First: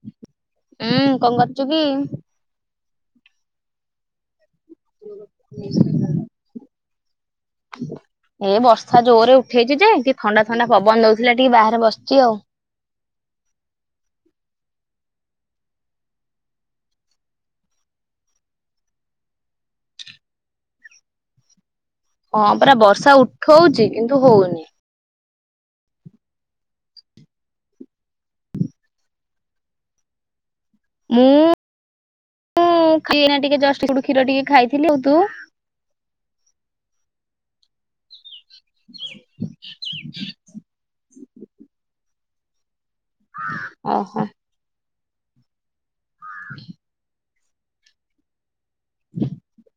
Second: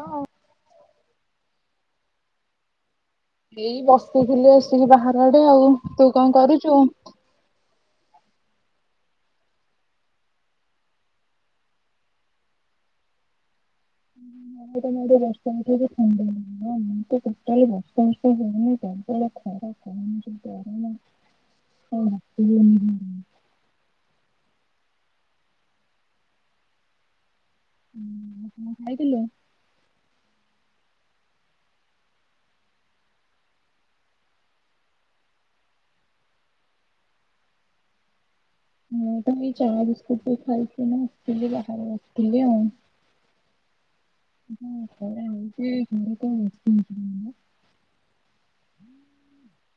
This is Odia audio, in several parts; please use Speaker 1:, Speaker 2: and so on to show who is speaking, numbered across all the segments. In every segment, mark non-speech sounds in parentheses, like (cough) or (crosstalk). Speaker 1: ହଁ
Speaker 2: ଉୁଁ କଁ କରୁଚୁ କି।
Speaker 1: ଏଇ ବସିଥିଲି ଆସିକି ବାହାର ଆଡେ ଆଉ ତୁ କଁ କରୁଚୁ।
Speaker 2: ଏ ବର୍ଷା ଜୋର ରେ ଉଠେଇଚି ଯେ ଟିକେ ଥଣ୍ଡା ଥଣ୍ଡା ପବନ ଦୋଉଥିଲା ଟିକେ ବାହାରେ ବସିଚି ଆଉ। (inaudible)
Speaker 1: ତମ ଆଡେ ବର୍ଷା ଉଠେଇଚି ଥଣ୍ଡା ଲାଗୁଚି ଆମ ଆଡେ ତ ଟୋଟାଲି ବର୍ଷା ଫର୍ଷା ହୋଉନି ପ୍ରବଳ ଖରା କହନି ଯୋଉ ଗରମ
Speaker 2: (inaudible)
Speaker 1: ଆଉ ବାତି
Speaker 2: ହଁ ପରା
Speaker 1: ହଉନି
Speaker 2: ବର୍ଷା
Speaker 1: ଘରୁ।
Speaker 2: ଉଠଉଚି କିନ୍ତୁ ହୋଉନି।
Speaker 1: ହୁଁ କଁ ଖାଇଥିଲୁ।
Speaker 2: ମୁଁ ମୁଁ ଏଇନା ଟିକେ ଜଷ୍ଟ ଟିକେ କ୍ଷୀର ଟିକେ ଖାଇଥିଲି ଆଉ ତୁ
Speaker 1: ମୁଁତ ଏଇ ଚା ବିସ୍କୁଟ ବି ଖାଇକିନା ଏଇ ବାହାରେ ବସିଥିଲି ଆଉ
Speaker 2: ଓହୋ।
Speaker 1: ହଁ ଘ (unintelligible)
Speaker 2: ହ (unintelligible)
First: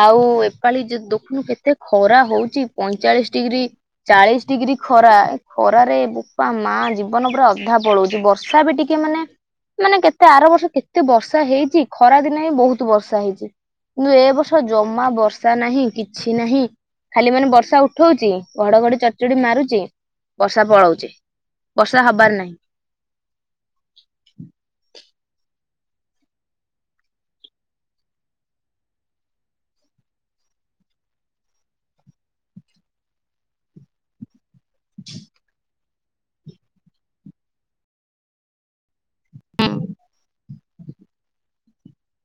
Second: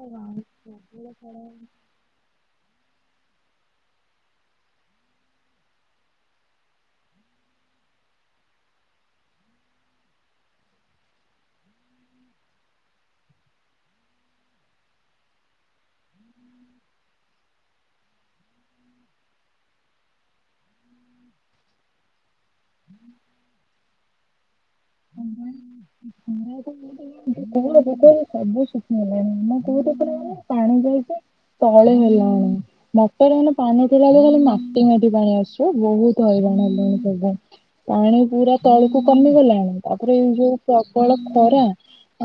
Speaker 2: ଆଉ ଏପାଳି ଯ ଦଖୁନୁ
Speaker 1: ନା।
Speaker 2: କେତେ ଖରା ହଉଛି ପ ଚାଳିଶ ଡିଗ୍ରୀ ଚାଳିଶ ଡିଗ୍ରୀ ଖରା ଏ ଖରାରେ ବୋପା ମା ଜୀବନ ପୁରା ଅଧା ପଳଉଛି। ହୋଉଛି ବର୍ଷା ବି ଟିକେ ମାନେ ମାନେ କେତେ ଆର ବର୍ଷ କେତେ ବର୍ଷା ହେଇଛି ଖରା ଦିନ ହିଁ ବହୁତ ବର୍ଷା ହେଇଛି କିନ୍ତୁ ଏ ବର୍ଷ ଜମା ବର୍ଷା ନାହିଁ କିଛି ନାହିଁ ଖାଲି ମାନେ ବର୍ଷା ଉଠଉଛି ଘଡଘଡି ଚଟଚଡି ମାରୁଚି ବର୍ଷା ପଳାଉଛି ବର୍ଷା ହବାର ନାହିଁ।
Speaker 1: ହଁ ବା
Speaker 2: (inaudible)
Speaker 1: ଖରା ଏପାଳି ଜୋରେ ଯେ କୂଅ ପୋଖୋରି ସବୁ ଶୁଖିଗଲାଣି ଆମ କୂଅ ତ ପୁରା ମାନେ ପାଣି ଯାଇ ଯାଇ ତଳେ ହେଲାଣି ମଟର ରେ ହେଲେ ପାଣି ଉଠେଇଲା ବେଳେ ଖାଲି ମାଟି ମାଟି ପାଣି ଆସୁ ବୋହୁତ ହଇରାଣ ହେଲୁଣି ସେପାଇଁ ପାଣି ପୁରା ତଳୁକୁ କମିଗଲାଣି। ତାପରେ ଏଇ ଯୋଉ ପ୍ରବଳ ଖରା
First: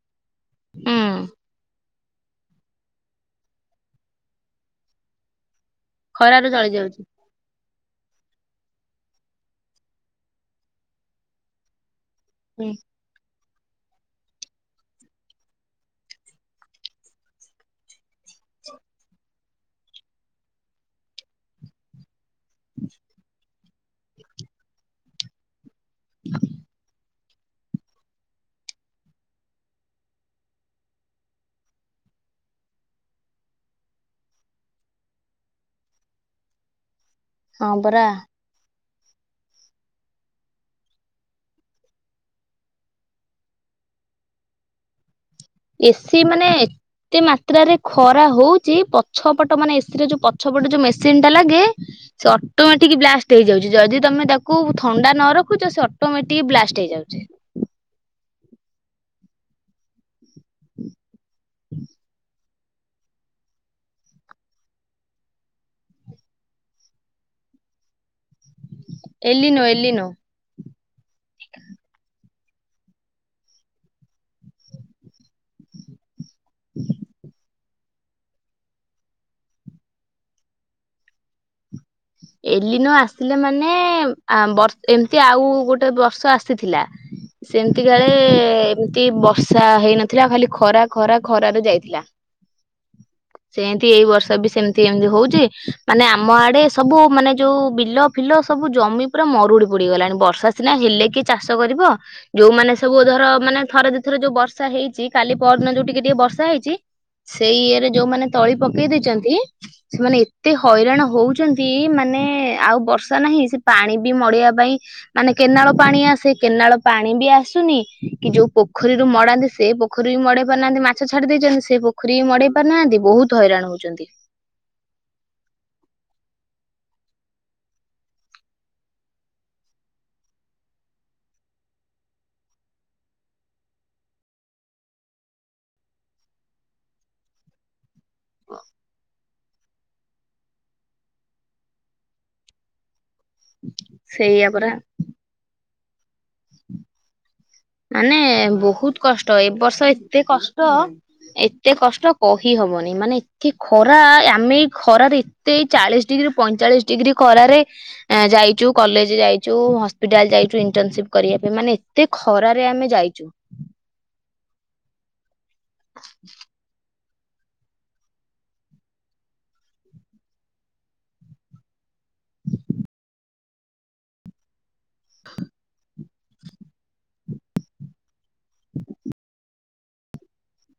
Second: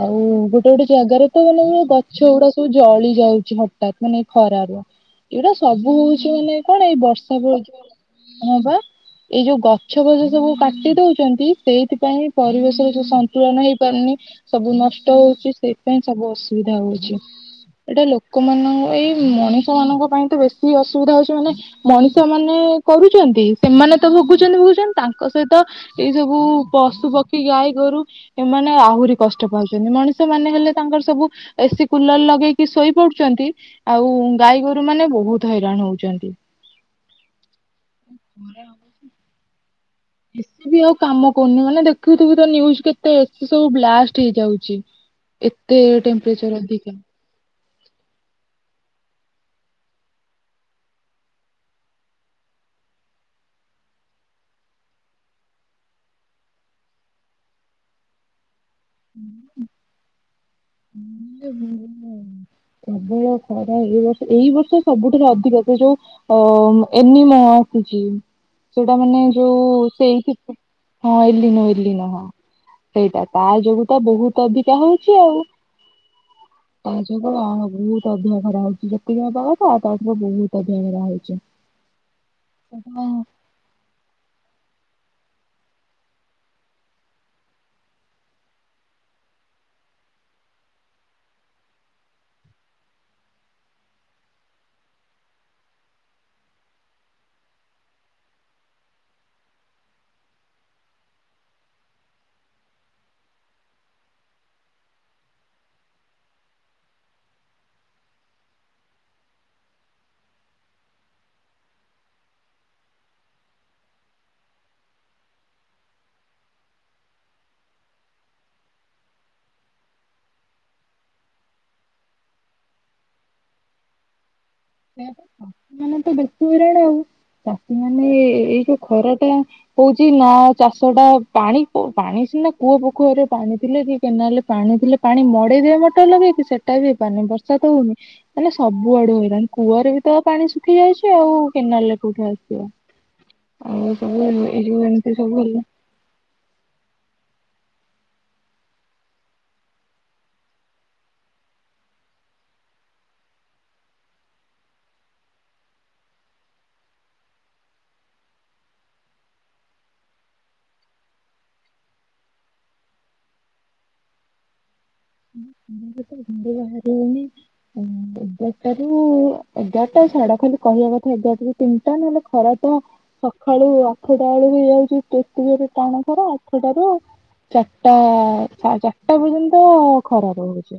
Speaker 1: ଆଉ ଗୋଟେ ଗୋଟେ
Speaker 2: ହୁଁ
Speaker 1: ଜାଗାରେ ତ ମାନେ ପୁରା ଗ ଗଛଗୁଡା ସବୁ ଜଳି ଯାଉଚି ହଠାତ୍ ମାନେ ଏଇ ଖରାରୁ ଏଗୁଡା ସ ସବୁ ହୋଉଛି
Speaker 2: ଖରାରେ
Speaker 1: ମାନେ
Speaker 2: ଜଳି
Speaker 1: କଣ ଏଇ
Speaker 2: ଯାଉଛି
Speaker 1: ବର୍ଷା ପାଇଁ ହୋଉଚି ପା ହଁ ପା ଏଇ ଯୋଉ ଗଛ ଫଛ ସବୁ କାଟି ଦୋଉଚନ୍ତି ସେଇଥିପାଇଁ ପରିବେଶରେ ଯୋଉ ସନ୍ ତୁଳନ ହେଇପାରୁନି ସବୁ ନଷ୍ଟ ହୋଉଚି ସେଇଥିପାଇଁ ସବୁ ଅସୁବିଧା ହୋଉଛି। ଏଟା ଲୋକୋମାନଙ୍କ ଏଇ ମଣିଷ ମାନଙ୍କ ପାଇଁ ତ ବେଶୀ ଅସୁବିଧା ହୋଉଚି ମାନେ ମଣିଷ ସ ମାନେ କରୁଚନ୍ତି ସେମାନେ ତ ଭୋଗୁଚନ୍ତି ଭୋଗୁଚନ୍ତି ତାଙ୍କ ସହିତ ଏଇ ସବୁ ପଶୁ ପକ୍ଷ କ୍ଷୀ ଗାଈ ଗୋରୁ ଏମାନେ ଆହୁରି କଷ୍ଟ ପାଉଚନ୍ତି ମଣିଷ ମାନେ ହେଲେ ତାଙ୍କର ସବୁ ଏସି କୁଲର ଲଗେ ଲଗେଇକି ଶୋଇ ପଡୁଚନ୍ତି ଆଉ ଗାଈ ଗୋରୁ ମାନେ ବୋହୁତ ହଇରାଣ ହୋଉଚନ୍ତି।
Speaker 2: ହ (unintelligible)
Speaker 1: ଉଁ ପରେ ଆଉ ଏ ସି ବି ଆଉ କାମ କରୁନି ମାନେ ଦେଖୁଥୁବୁ ତ ନ୍ଯୁଜ୍‌ କେତେ ଏ ସି ସବୁ ବ୍ଲାଷ୍ଟ ହେଇଯାଉଚି।
Speaker 2: ଏ ସି ମାନେ ଏତେ ମାତ୍ରାରେ ଖରା ହୋଉଚି ପ ଛ ପଟ ମାନେ ଏ ସି ର ଯୋଉ ପଛପଟ ଯୋଉ ମେସିନ୍ ଟା ଲାଗେ ସେ ଅଟୋମେଟିକ ବ୍ଲାଷ୍ଟ ହେଇଯାଉଚି ଯଦି ତ ମେ ତାକୁ ଥଣ୍ଡା ନ ରଖୁଚ ସେ ଅଟୋମେଟିକ ବ୍ଲାଷ୍ଟ ହେଇଯାଉଚି।
Speaker 1: ହୁଁ ହୁଁ ଯେ ବୋଉ ଲୋ। ପ୍ରବଳ ଖରା ଏଇ ବର୍ଷ ଏଇ ବର୍ଷ ସବୁଠାରୁ ଅଧିକ ସେ ଯୋଉ ଅ ଏନିମା ଆସିଚି ସେଟା ମାନେ
Speaker 2: ଏଲିନୋ
Speaker 1: ଯୋଉ
Speaker 2: ଏଲିନୋ
Speaker 1: ସେଇଠି ତ ହଁ ଏଲିନୋ ଏଲିନୋ ହଁ। ସେଇଟା ତା ଯୋଗୁ ତ ବୋହୁତ ଅଧିକା ହଉଚି ଆଉ। ତା ଯୋଗୁ ଆଉ ବୋହୁତ ଅଧିକା ଖରା ହଉଚି ଯେତିକି ହବା କଥା ତାଠାରୁ ବୋହୁତ ଅଧିକା ଖରା ହଉଚି।
Speaker 2: ଏଲିନୋ ଆସିଲେ ମାନେ ଆ ବର୍ ଏମତି ଆଉ ଗୋଟେ ବର୍ଷ ଆସିଥିଲା। ସେମତି କାଳେ ଏମତି ବର୍ଷା ହେଇନଥିଲା ଖାଲି ଖରା ଖରା ଖରାରେ ଯାଇଥିଲା। ସେନ୍ତି ଏଇ ବର୍ଷ ବି ସେମତି ଏମତି ହୋଉଚି ମାନେ ଆମ ଆଡ଼େ ସବୁ ମାନେ ଯେଉଁ ବିଲ ଫିଲ ସବୁ ଜମି ପୁରା ମରୁଡ଼ି ପଡ଼ିଗଲାଣି ବର୍ଷା ସିନା ହେଲେ କିଏ ଚାଷ କରି ବ ଯୋଉମାନେ ସବୁ ଧର ମାନେ ଥରେ ଦିଥର ଯୋଉ ବର୍ଷା ହେଇଚି କାଲି ପରଦିନ ଯୋଉ ଟିକେ ଟିକେ ବର୍ଷା ହେଇଚି ସେଇ ଇଏରେ ଯୋଉମାନେ ତଳି ପକେଇ ଦେଇଚନ୍ତି ସେମାନେ ଏତେ ହଇରାଣ ହୋଉ ଚନ୍ତି ମାନେ ଆଉ ବର୍ଷା ନାହିଁ ସେ ପାଣି ବି ମଡ଼େଇବା ପାଇଁ ମାନେ କେନାଲ୍ ପାଣି ଆସେ କେନାଳ ପାଣି ବି ଆସୁନି କି ଯୋଉ ପୋଖରୀରୁ ମଡ଼ାନ୍ତି ସେ ପୋଖରୀ ବି ମଡ଼େଇ ପାରୁନାହାନ୍ତି ମାଛ ଛାଡ଼ି ଦେ ଚନ୍ତି ସେଇ ପୋଖରୀ ମଡ଼େଇ ପାରୁନାହାନ୍ତି ବୋହୁତ ହଇରାଣ ହୋଉଚନ୍ତି।
Speaker 1: ପ୍ରାୟ ତ ଚାଷୀମାନେ ତ ବେଶୀ ହଇରାଣ ଆଉ। ଚାଷୀମାନେ ଏ ଏଇ ଯୋଉ ଖରାଟା ହୋଉଚି ନାଁ ଚାଷଟା ପାଣି ପୁ ପାଣି ସିନା କୂଅ ପୋଖରୀରେ ପାଣି ଥିଲେ କି କେନାଲରେ ପାଣି ଥିଲେ ପାଣି ମଡ଼େଇ ଦିଏ ମଟର ଲଗେଇକ କି ସେଟା ବି ହେଇପାରୁନି। ବର୍ଷା ତ ହୋଉନି ମାନେ ହେଲେ ସବୁ ଆଡ଼ୁ ହଇରାଣ। କୂଅରେ ବି ତ ପାଣି ଶୁଖି ଯାଉଚି, ଆଉ କେନାଲରେ କୋଉଠି ଆସିବ? ଆଉ ସବୁ ଏ
Speaker 2: ସେଇଆ
Speaker 1: ଏଇ
Speaker 2: ପରା
Speaker 1: ଯୋଉ ଏମତି ସବୁ ହେଲା
Speaker 2: ମାନେ ବୋହୁତ କଷ୍ଟ ଏ ବର୍ଷ ଏତେ କଷ୍ଟ ଏତେ କଷ୍ଟ କହିହବନି ମାନେ ଏତେ ଖରା ଆମେ ଏଇ ଖରାରେ ଏତେ ଏଇ ଚାଳିଶ ଡି ଇରୁ ପଇଁଚାଳିଶି ଡିଗ୍ରୀ ଖରାରେ ଯାଇଚୁ କଲେଜ ଯାଇଚୁ ହସ୍ପିଟାଲ୍ ଯାଇଚୁ ଇଣ୍ଟନସିପ୍ କ କରିଆ ପାଇଁ ମାନେ ଏତେ ଖରାରେ ଆମେ ଯାଇଚୁ।
Speaker 1: ଆମ (inaudible) ଘରୁ ବାହାରି ହୋଉନି ଆଉ ଏଗାରଟାରୁ ଏଗାରଟା ସାଡ଼େ ଖାଲି କହିବା କଥା ଏଗାରଟାରୁ ତିନିଟା ନହେଲେ ଖରା ତ ସଖାଳୁ ଆଠଟା ଅଳୁକୁ ଯାଉଚୁ କେତେ ଜୋରେ ଟାଣ ଖରା ଆଠଟାରେ। ଚାରିଳଟା ସା ଚାରଟା ପର୍ଯ୍ୟନ୍ତ ଖରା ରହୁଚି।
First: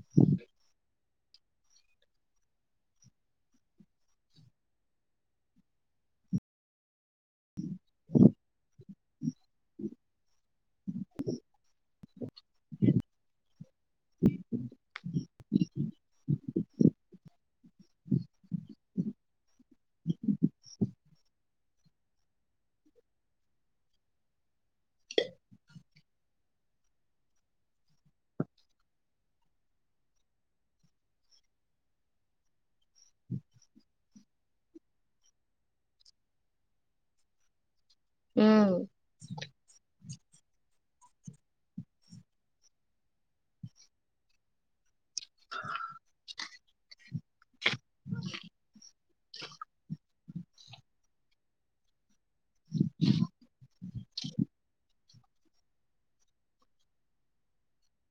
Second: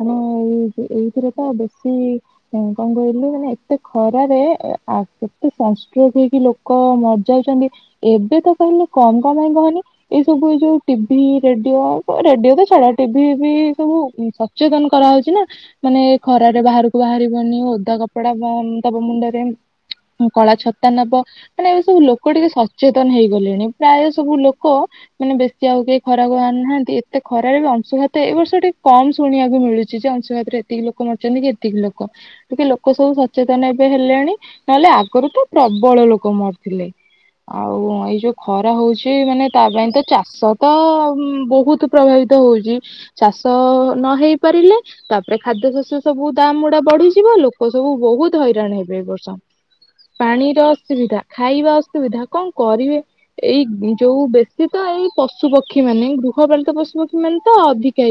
Speaker 1: ମାନେ ଏଇ ଏଇଥିରେ ତ ବେଶୀ ଇଁ କଣ କହିଲୁ ମାନେ ଏତେ ଖରାରେ ଏ ଆ କେତେ ସନଷ୍ଟ୍ରୋକ୍ ହେଇକି ଲୋକ ମରଯାଉଚନ୍ତି ଏବେ ତ କହିଲେ କମ କମ ଆମର ଆନେ ଏଇ ସବୁ ଯୋଉ ଟି ଭି ରେଡ଼ିଓ ଆ ରେଡ଼ିଓ ତ ଛାଡ଼ ଟି ଭି ବି ସବୁ ଇ ସଚେତନ କରାହଉଚି ନାଁ ମାନେ ଖରରେ ବାହାରୁକୁ ବାହାରିବନି। ଓଦା କପଡ଼ା ବ୍ୟା ଦବ ମୁଣ୍ଡରେ କଳା ଛତା ନବ। ହେନେ ଏଇ ଏବେ ସବୁ ଲୋକ ଟିକେ ସଚେତନ ହେଇଗଲେଣି ପ୍ରାୟ ସବୁ ଲୋକ ମାନେ ବେଶୀ ଆଉ କେହି ଖରାକୁ ବା ନାହାନ୍ତି ଏତେ ଖରାରେ ବି ଅଂଶୁଘା ତ ଏଇ ବର୍ଷ ଟିକେ କମ ଶୁଣିବାକୁ ମିଳୁଚି ଯେ ଅଂଶୁଘାତରେ ଏତିକି ଲୋକ ମରିଚନ୍ତି କି ଏତିକି ଲୋକ ଟିକେ ଲୋକ ସବୁ ସଚେତନ ଏବେ ହେଲେଣି ନହେଲେ ଆଗୁରୁ ତ ପ୍ରବଳ ଲୋକ ମରଥିଲେ ଆ ଆଉ ଏଇ ଯୋଉ
Speaker 2: ହୁଁ
Speaker 1: ଖରା ହଉଚି ମାନେ ତା ପାଇଁ ତ ଚା ଷ ତ ବହୁତ ପ୍ରଭାବିତ ହଉଚି ଚାଷ ନ ହେଇ ପାରିଲେ ତାପରେ ଖାଦ୍ୟ ଶସ୍ୟ ସବୁ ଦାମ୍ ଉଡ଼ା ବଢି଼ଯିବ ଲୋ କ ସବୁ ବହୁତ ହଇରାଣ ହେବେ ଏ ବର୍ଷ। ପାଣିର ଅସୁବିଧା ଖାଇବା ଅସୁବିଧା କଣ କରିବେ ଏଇ ଯୋଉ ବେଶୀ ତ ଏଇ ପଶୁପକ୍ଷୀ ମାନେ ଗୃହପାଳିତ ପଶୁପକ୍ଷୀ ମାନେ ତ ଅଧି କି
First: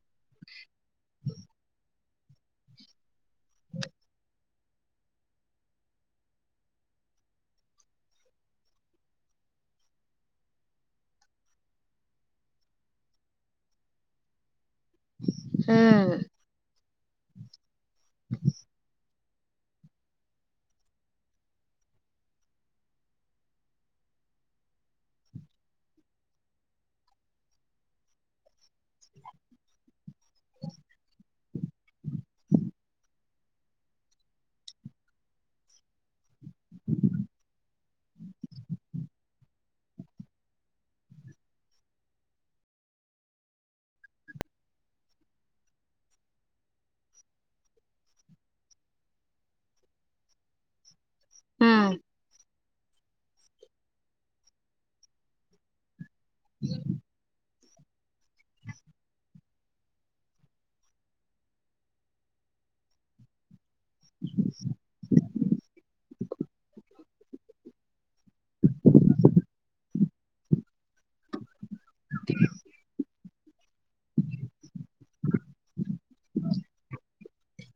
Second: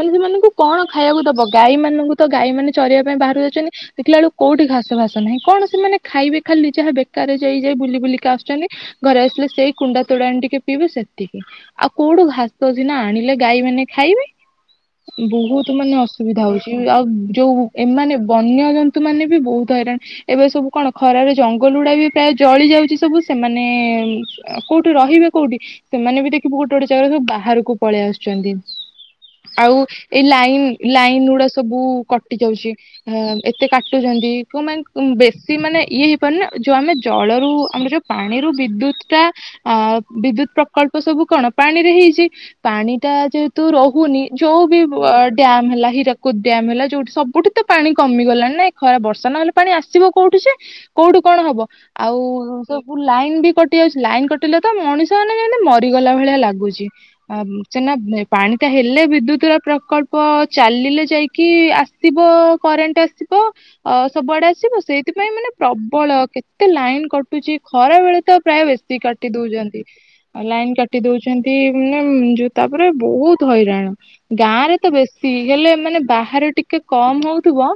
Speaker 1: ମାନେ ସେମାନଙ୍କୁ କଣ ଖାଇବାକୁ ଦବ। ଗାଈ ମାନଙ୍କୁ ତ ଗାଈ ମାନ ଚରେଇବା ପାଇଁ ବାହାରୁ ଯାଉଚନ୍ତି। ଦେଖିଲା ବଳକୁ କୋଉଠି ଘାସ ଫାସ ନାହିଁ। କଣ ସେମାନେ ଖାଇବେ ଖାଲି ଜାହା ବେକା ବାହାରେ ଯାଇ ଯାଇ ବୁଲି ବୁଲିକା ଆସୁଚନ୍ତି। ଘରେ ଆସିଲେ ସେଇ କୁଣ୍ଡା ତୋରାଣି ଟିକେ ପିଇବେ ସେତିକି। ଆଉ କୋଉ ଠୁ ଘାସ ସିନା ଆଣିଲେ ଗାଈ ମାନେ ଖାଇବେ। ବହୁତ ମାନେ
Speaker 2: ହୁଁ
Speaker 1: ଅସୁବିଧା ହଉଛି। ଆଉ ଯୋଉ ଏମାନେ ବନ୍ୟଜନ୍ତୁ ମାନେ ବି ବହୁତ ହଇରାଣ। ଏବେ ସବୁ କଣ ଖରାରେ ଜଙ୍ଗଲ ଗୁଡା ବି ପ୍ରାୟ ଜଳି ଯାଉଚି। ସବୁ ସେମାନେ କୋଉଠି ରହିବେ କୋଉଠି ସେମାନେ ବି ଦେଖିବୁ ଗୋଟେ ଗୋଟେ ଜାଗାରେ ସବୁ ବାହାରକୁ ପଳେଇ ଆସୁଛନ୍ତି। ଆଉ ଏଇ ଲାଇନ୍ ଲାଇନ ଗୁଡା ସ ସବୁ କଟି ଯାଉଚି। ଅଁ ଏତେ କାଟୁଛନ୍ତିୁ ଉଁ ମାନେ ବେଶୀ ମାନେ ଇଏ ହେଇପାରୁନି ନା। ଯୋଉ ଆମେ ଜଳରୁ ଆମର ଯୋଉ ପାଣିରୁ ବିଦ୍ୟୁତ ଟା ଅ ବିଦ୍ୟୁତ ପ୍ରକଳ୍ପ ସବୁ କଣ? ପାଣି ହଉନି ଯୋଉ ବି ଅ ଡ୍ୟାମ ହେଲା ହୀରାକୁଦ ଡ୍ୟାମ ହେଲା। ଯୋଉଠି ସବୁଠି ତ ପାଣି କମିଗଲାଣି ନା। ଖ ବର୍ଷା ନହେଲେ ପାଣି ଆସିବ କୋଉଠୁ ଯେ କୋଉଠୁ କଣ ହବ।
Speaker 2: ହୁଁ
Speaker 1: ଆଉ ସବୁ ଲାଇନ ବି କଟି ଯାଉଚି। ଲାଇନ କଟିଲେ ତ ମଣିଷ ମାନେ ଯେମିତି ମରିଗଲା ଭଳିଆ ଲାଗୁଚି। ଆ ସେ ନା ଅଁ ପାଣି ତା ହେଲେ ବିଦ୍ୟୁତର ପ୍ରକଳ୍ପ ଚାଲିଲେ ଯାଇକି ଆସିବ କରେଣ୍ଟ ଆସିବ। ଅ ସବୁଆଡେ ଆସିବ ସେଇଥିପାଇଁ ମାନେ ପ୍ରବଳ କେତେ ଲାଇନ କଟୁଚି। ଖରା ବେଳେ ତ ପ୍ରାୟ ବେଶୀ କାଟି ଦଉଚନ୍ତି ଲାଇନ୍ କାଟି ଦଉଚନ୍ତି। ଉଁ ଜୋଉ ତାପରେ ବହୁତ ହଇରାଣ ଗାଁ ରେ ତ ବେଶୀ ହେଲେ ମାନେ ବାହାରେ ଟିକେ କମ ହଉଥିବ।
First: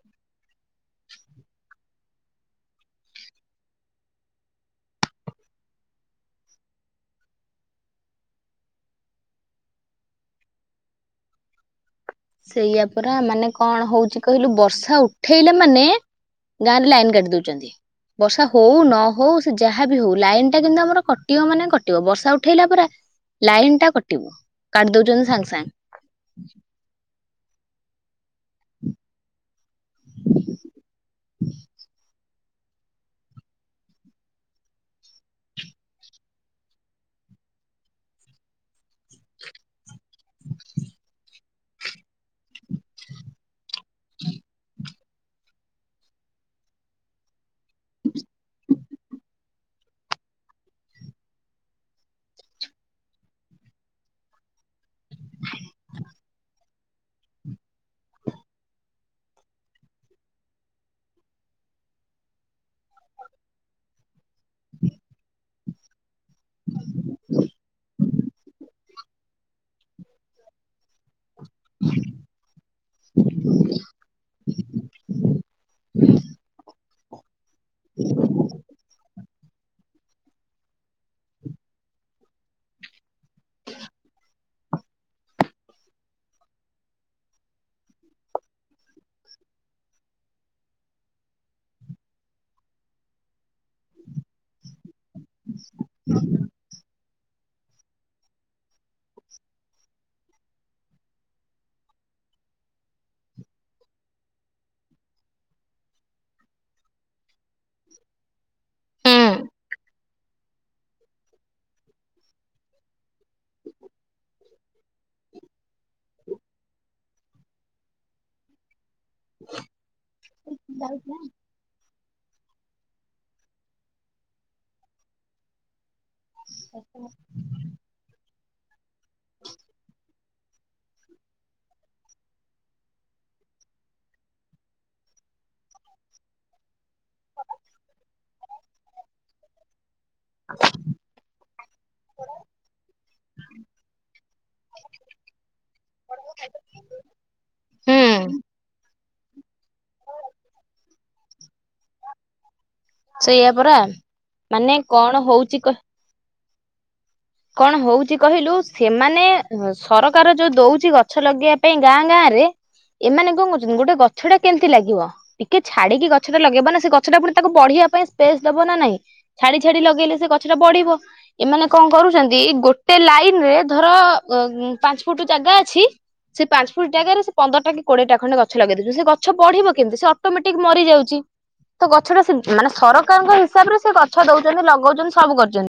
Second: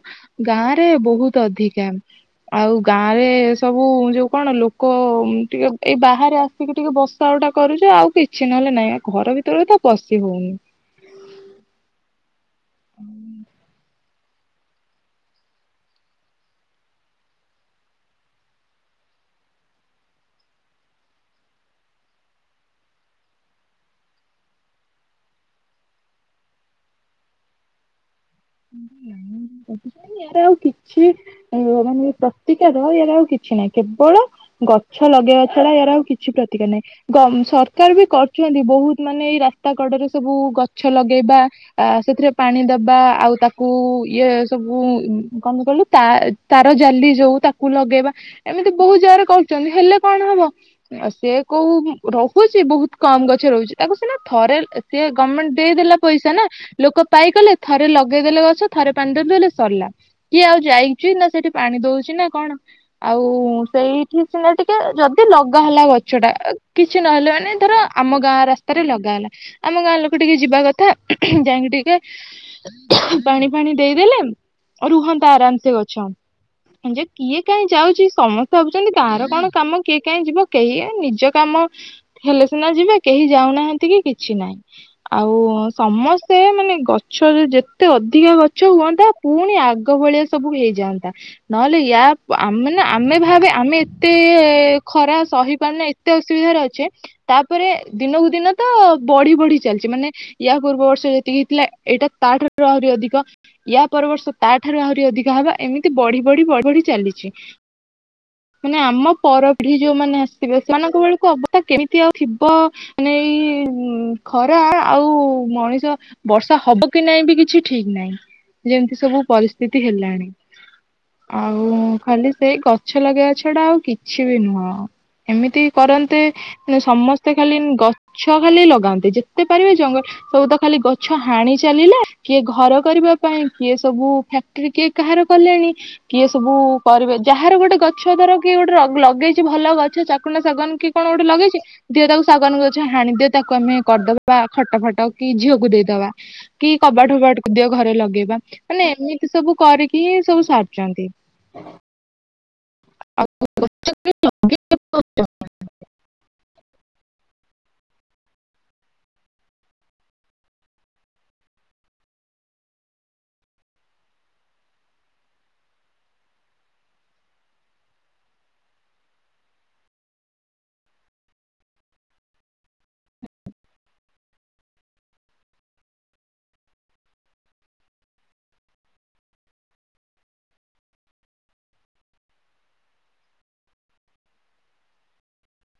Speaker 1: ଗାଁ ଆଁ ରେ ବହୁତ ଅଧିକା। ଆଉ ଗାଁ ରେ ସବୁ ଯୋଉ କଣ? ଲୋକ ଟିକେ ଏଇ ବାହାରେ ଆସିକି ଟିକେ ବସା ଉ ଟା କରୁଚେ ଆଉ କିଛି ନହେଲେ ନାଇଁ। ଘର ଭିତରେ ତ ପସିି ହଉନି।
Speaker 2: ସେଇଆ ପରା ମାନେ କଣ ହଉଛି କହିଲୁ ବର୍ଷା ଉଠେଇଲା ମାନେ? ଗାଁରେ ଲାଇନ କାଟି ଦଉଚନ୍ତି। ବର୍ଷା ହଉ ନ ହଉ ସେ ଯାହାବି ହଉ। ଲାଇନ ଟା କିନ୍ତୁ ଆମର କଟିବ ମାନେ କଟିବ ବର୍ଷା ଉଠେଇଲା ପରା। ଲାଇନ ଟା କଟିବ। କାଟି ଦଉଚନ୍ତି ସାଙ୍ଗେ ସାଙ୍ଗେ।
Speaker 1: କଣ ପାଇଁ ଲାଇନ କାଟୁଚନ୍ତି କି? ଏଇରା ଆଉ କିଛି ଇଏ ମାନେ ପ ପ୍ରତିକାର ଇଆର ଆଉ କିଛି ନାହିଁ। କେବଳ ଗଛ ଲଗେଇବା ଛଡା ଇଆର ଆଉ କିଛି ପ୍ରତିକାର ନାହିଁ। ଗ ସରକାର ବି କରୁଚନ୍ତି। ବହୁତ ମାନେ ଏଇ ରାସ୍ତା କଡରେ ସବୁ ଗଛ ଲଗେଇବା। ଆ ସେଥିରେ ପାଣି ଦବା। ଆଉ ତାକୁ ଇଏ ସବୁ ଉଁ କଁ ପାଇଁ କହିଲୁ ତାର ଜାଲି ଯୋଉ ତାକୁ ଲଗେଇବା। ଏମିତି ବହୁତ ଜାଗାରେ କରୁଚନ୍ତି। ହେଲେ କଣ ହବ ଆ ସିଏ କୋଉ ରହୁଚି ବହୁତ କମ ଗଛ ରହୁଚି। ତାକୁ ସିନା ଥରେ ସେ ଗଭମେଣ୍ଟ ଦେଇଦଲା ପଇସା ନା ଲୋକ ପାଇଗଲେ। ଥରେ ଲଗ ଲଗେଇଦେଲେ ଗଛ ଥରେ ପାଣି ଦେଇ ଦେଲେ ସରିଲା। କିଏ ଆଉ ଯାଇଚି। ନା ସେଠି ପାଣି ଦଉଚି ନା କଣ? ଆ ଆଉ ସେଇଠି ସିନା ଟିକେ ଯଦି ଲଗା ହେଲା ଗଛ ଟା। କିଛି ନହେଲେ ମାନେ ଧର ଆମ ଗାଁ ରାସ୍ତାରେ ଲଗା ହେଲା ଆମ ଗାଁ ଲୋକ ଟିକେ ଯିବା କଥା। ଉଁହୁଁ ଯାଇକି ଟିକେ ପାଣି ଫାଣି ଦେଇଦେଲେ ରୁହନ୍ତା ଆରାମ ସେ ଗଛ। ଯେ କିଏ କାଇଁ ଯାଉଚି ସମସ୍ତେ ଭାବୁଛନ୍ତି ଗାଁର। କଣ କାମ କିଏ କାଇଁ ଯିବ। କେହି ନିଜ କାମ ହେଲେ ସିନା ଯିବେ କେହି ଯାଉନାହାନ୍ତି। କି କିଛି ତି ନାଇଁ। ଆଉ ସମସ୍ତେ ମାନେ ଗଛରେ ଯେ ଏତେ ଅଧିକା ଗଛ ହୁଅନ୍ତା। ପୁଣି ଆଗ ଭଳିଆ ସବୁ ହେଇଯାଆନ୍ତା। ନହେଲେ ୟା ଆମ ମାନେ ଆମେ ଭାବେ ଆମେ ଏତେ ଖରା ସହିପାରୁନେ ଏତେ ଅସୁବିଧାରେ ଅଛେ। ତାପରେ ଦିନକୁ ଦିନ ତ ବଢି ବଢି ଚାଲିଚି। ମାନେ ୟା ପୂର୍ବ ବର୍ଷ ଯେତିକି ହେଇଥିଲା। ଏଇଟା ତାଠାରୁ ଆହୁରି ଅଧିକ ୟା ପରବର୍ଷ ତାଠାରୁ ଆହୁରି ଅଧିକା ହବା। ଏମିତି ବଢି ବଢି ବଢି ବଢି ଚାଲିଚି।
Speaker 2: ହୁଁ।
Speaker 1: ମାନେ ଆମ ପରପିଢି ଯୋଉମାନେ ଆସିଥିବେ। ସେମାନଙ୍କ ବେଳକୁ ଅବସ୍ଥା କେମିତି ଆଉ ଥିବ। ମାନେ ଏଇ ଖରା ଆଉ ମଣିଷ ବର୍ଷା ହବ କି ନାଇଁ ବି କି କିଛି ଠିକ ନାହିଁ। ଯେମିତି ସବୁ ପରିସ୍ଥିତି ହେଲାଣି। ଆଉ ଖାଲି ସେଇ ଗଛ ଲଗେଇବା ଛଡା ଆଉ କିଛି ବି ନୁହଁ ଏମିତି କରନ୍ତେ ସମସ୍ତେ ଖାଲି ଉଁ ଗଛ ଖାଲି ଲଗାନ୍ତେ ଯେତେ ପାରିବେ ଜଙ୍ଗଲ ସବୁ ତ ଖାଲି ଗଛ ହାଣି ଚାଲିଲେ। କିଏ ଘର କରିବା ପାଇଁ କିଏ ସବୁ ଫ୍ୟାକ୍ଟ୍ରି କିଏ କାହାର କଲେଣି କିଏ ସବୁ ପରିବେ ଯାହାର ଗୋଟେ ଗଛ ଧର କିଏ ଗୋଟେ ରଗେଇ ଲଗେଇଛି ଭଲ ଗଛ ଚାକୁଣ୍ଡା ଶାଗୁଆନ୍ କି କଣ ଗୋଟେ ଲଗେଇଛି ଦିଅ ତାକୁ ଶାଗୁଆନ୍ ଗଛ ହାଣି ଦେ ତାକୁ ଆମେ କରିଦବା ଖଟ ଫଟ କି ଝିଅକୁ ଦେଇଦବା କି କବାଟ ଫବାଟ ଦିଅ ଘରେ ଲଗେଇବା
Speaker 2: ହୁଁ
Speaker 1: ମାନେ ଏମିତି ସବୁ କରିକି ସବୁ ସରୁଛନ୍ତି।
Speaker 2: କଣ? ସେଇଆ ପରା ମାନେ କଣ ହଉଛି କ କଣ ହଉଛି କହିଲୁ ସେମାନେ ସରକାର ଯୋଉ ଦଉଛି ଗଛ ଲଗେଇବା ପାଇଁ ଗାଁ ଗାଁ ରେ ଏମାନେ କଣ କରୁଛନ୍ତି ଗୋଟେ ଗଛଟା କେମିତି ଲାଗିବ ଟିକେ ଛାଡିକି ଗଛଟା ଲଗେଇବ ନା ସେ ଗଛଟା ପୁଣି ତାକୁ ବଢିଆ ବଢିଆ ପାଇଁ ସ୍ପେସ୍ ଦବ ନା ନାହିଁ ଛାଡି ଛାଡି ଲଗେଇଲେ ସେ ଗଛ ଟା ବଢିବ ଏମାନେ କଣ କରୁଛ ଛନ୍ତି ଗୋଟେ ଲାଇନ୍ ରେ ଧର ପାଞ୍ଚ ଫୁଟ୍ ଜାଗା ଅଛି ସେ ପାଞ୍ଚ ଫୁଟ୍ ଜାଗାରୁ ସେ ପନ୍ଦରଟା କି କୋଡ଼ିଏଟା ଖଣ୍ଡେ ଗଛ ଲଗେଇ ଦଉଛନ୍ତି ସେ ଗଛ ବଢିବ କେମିତି ସେ ଅଟୋମେଟିକ୍ ମରି ଯାଉଛି। ତ ଗଛଟା ସେ ମାନେ ସରକାରଙ୍କ ହିସାବ ରେ ସେ ଗଛ ଦଉଛନ୍ତି ଲଗଉଛନ୍ତି ସବୁ କରିଛନ୍ତି।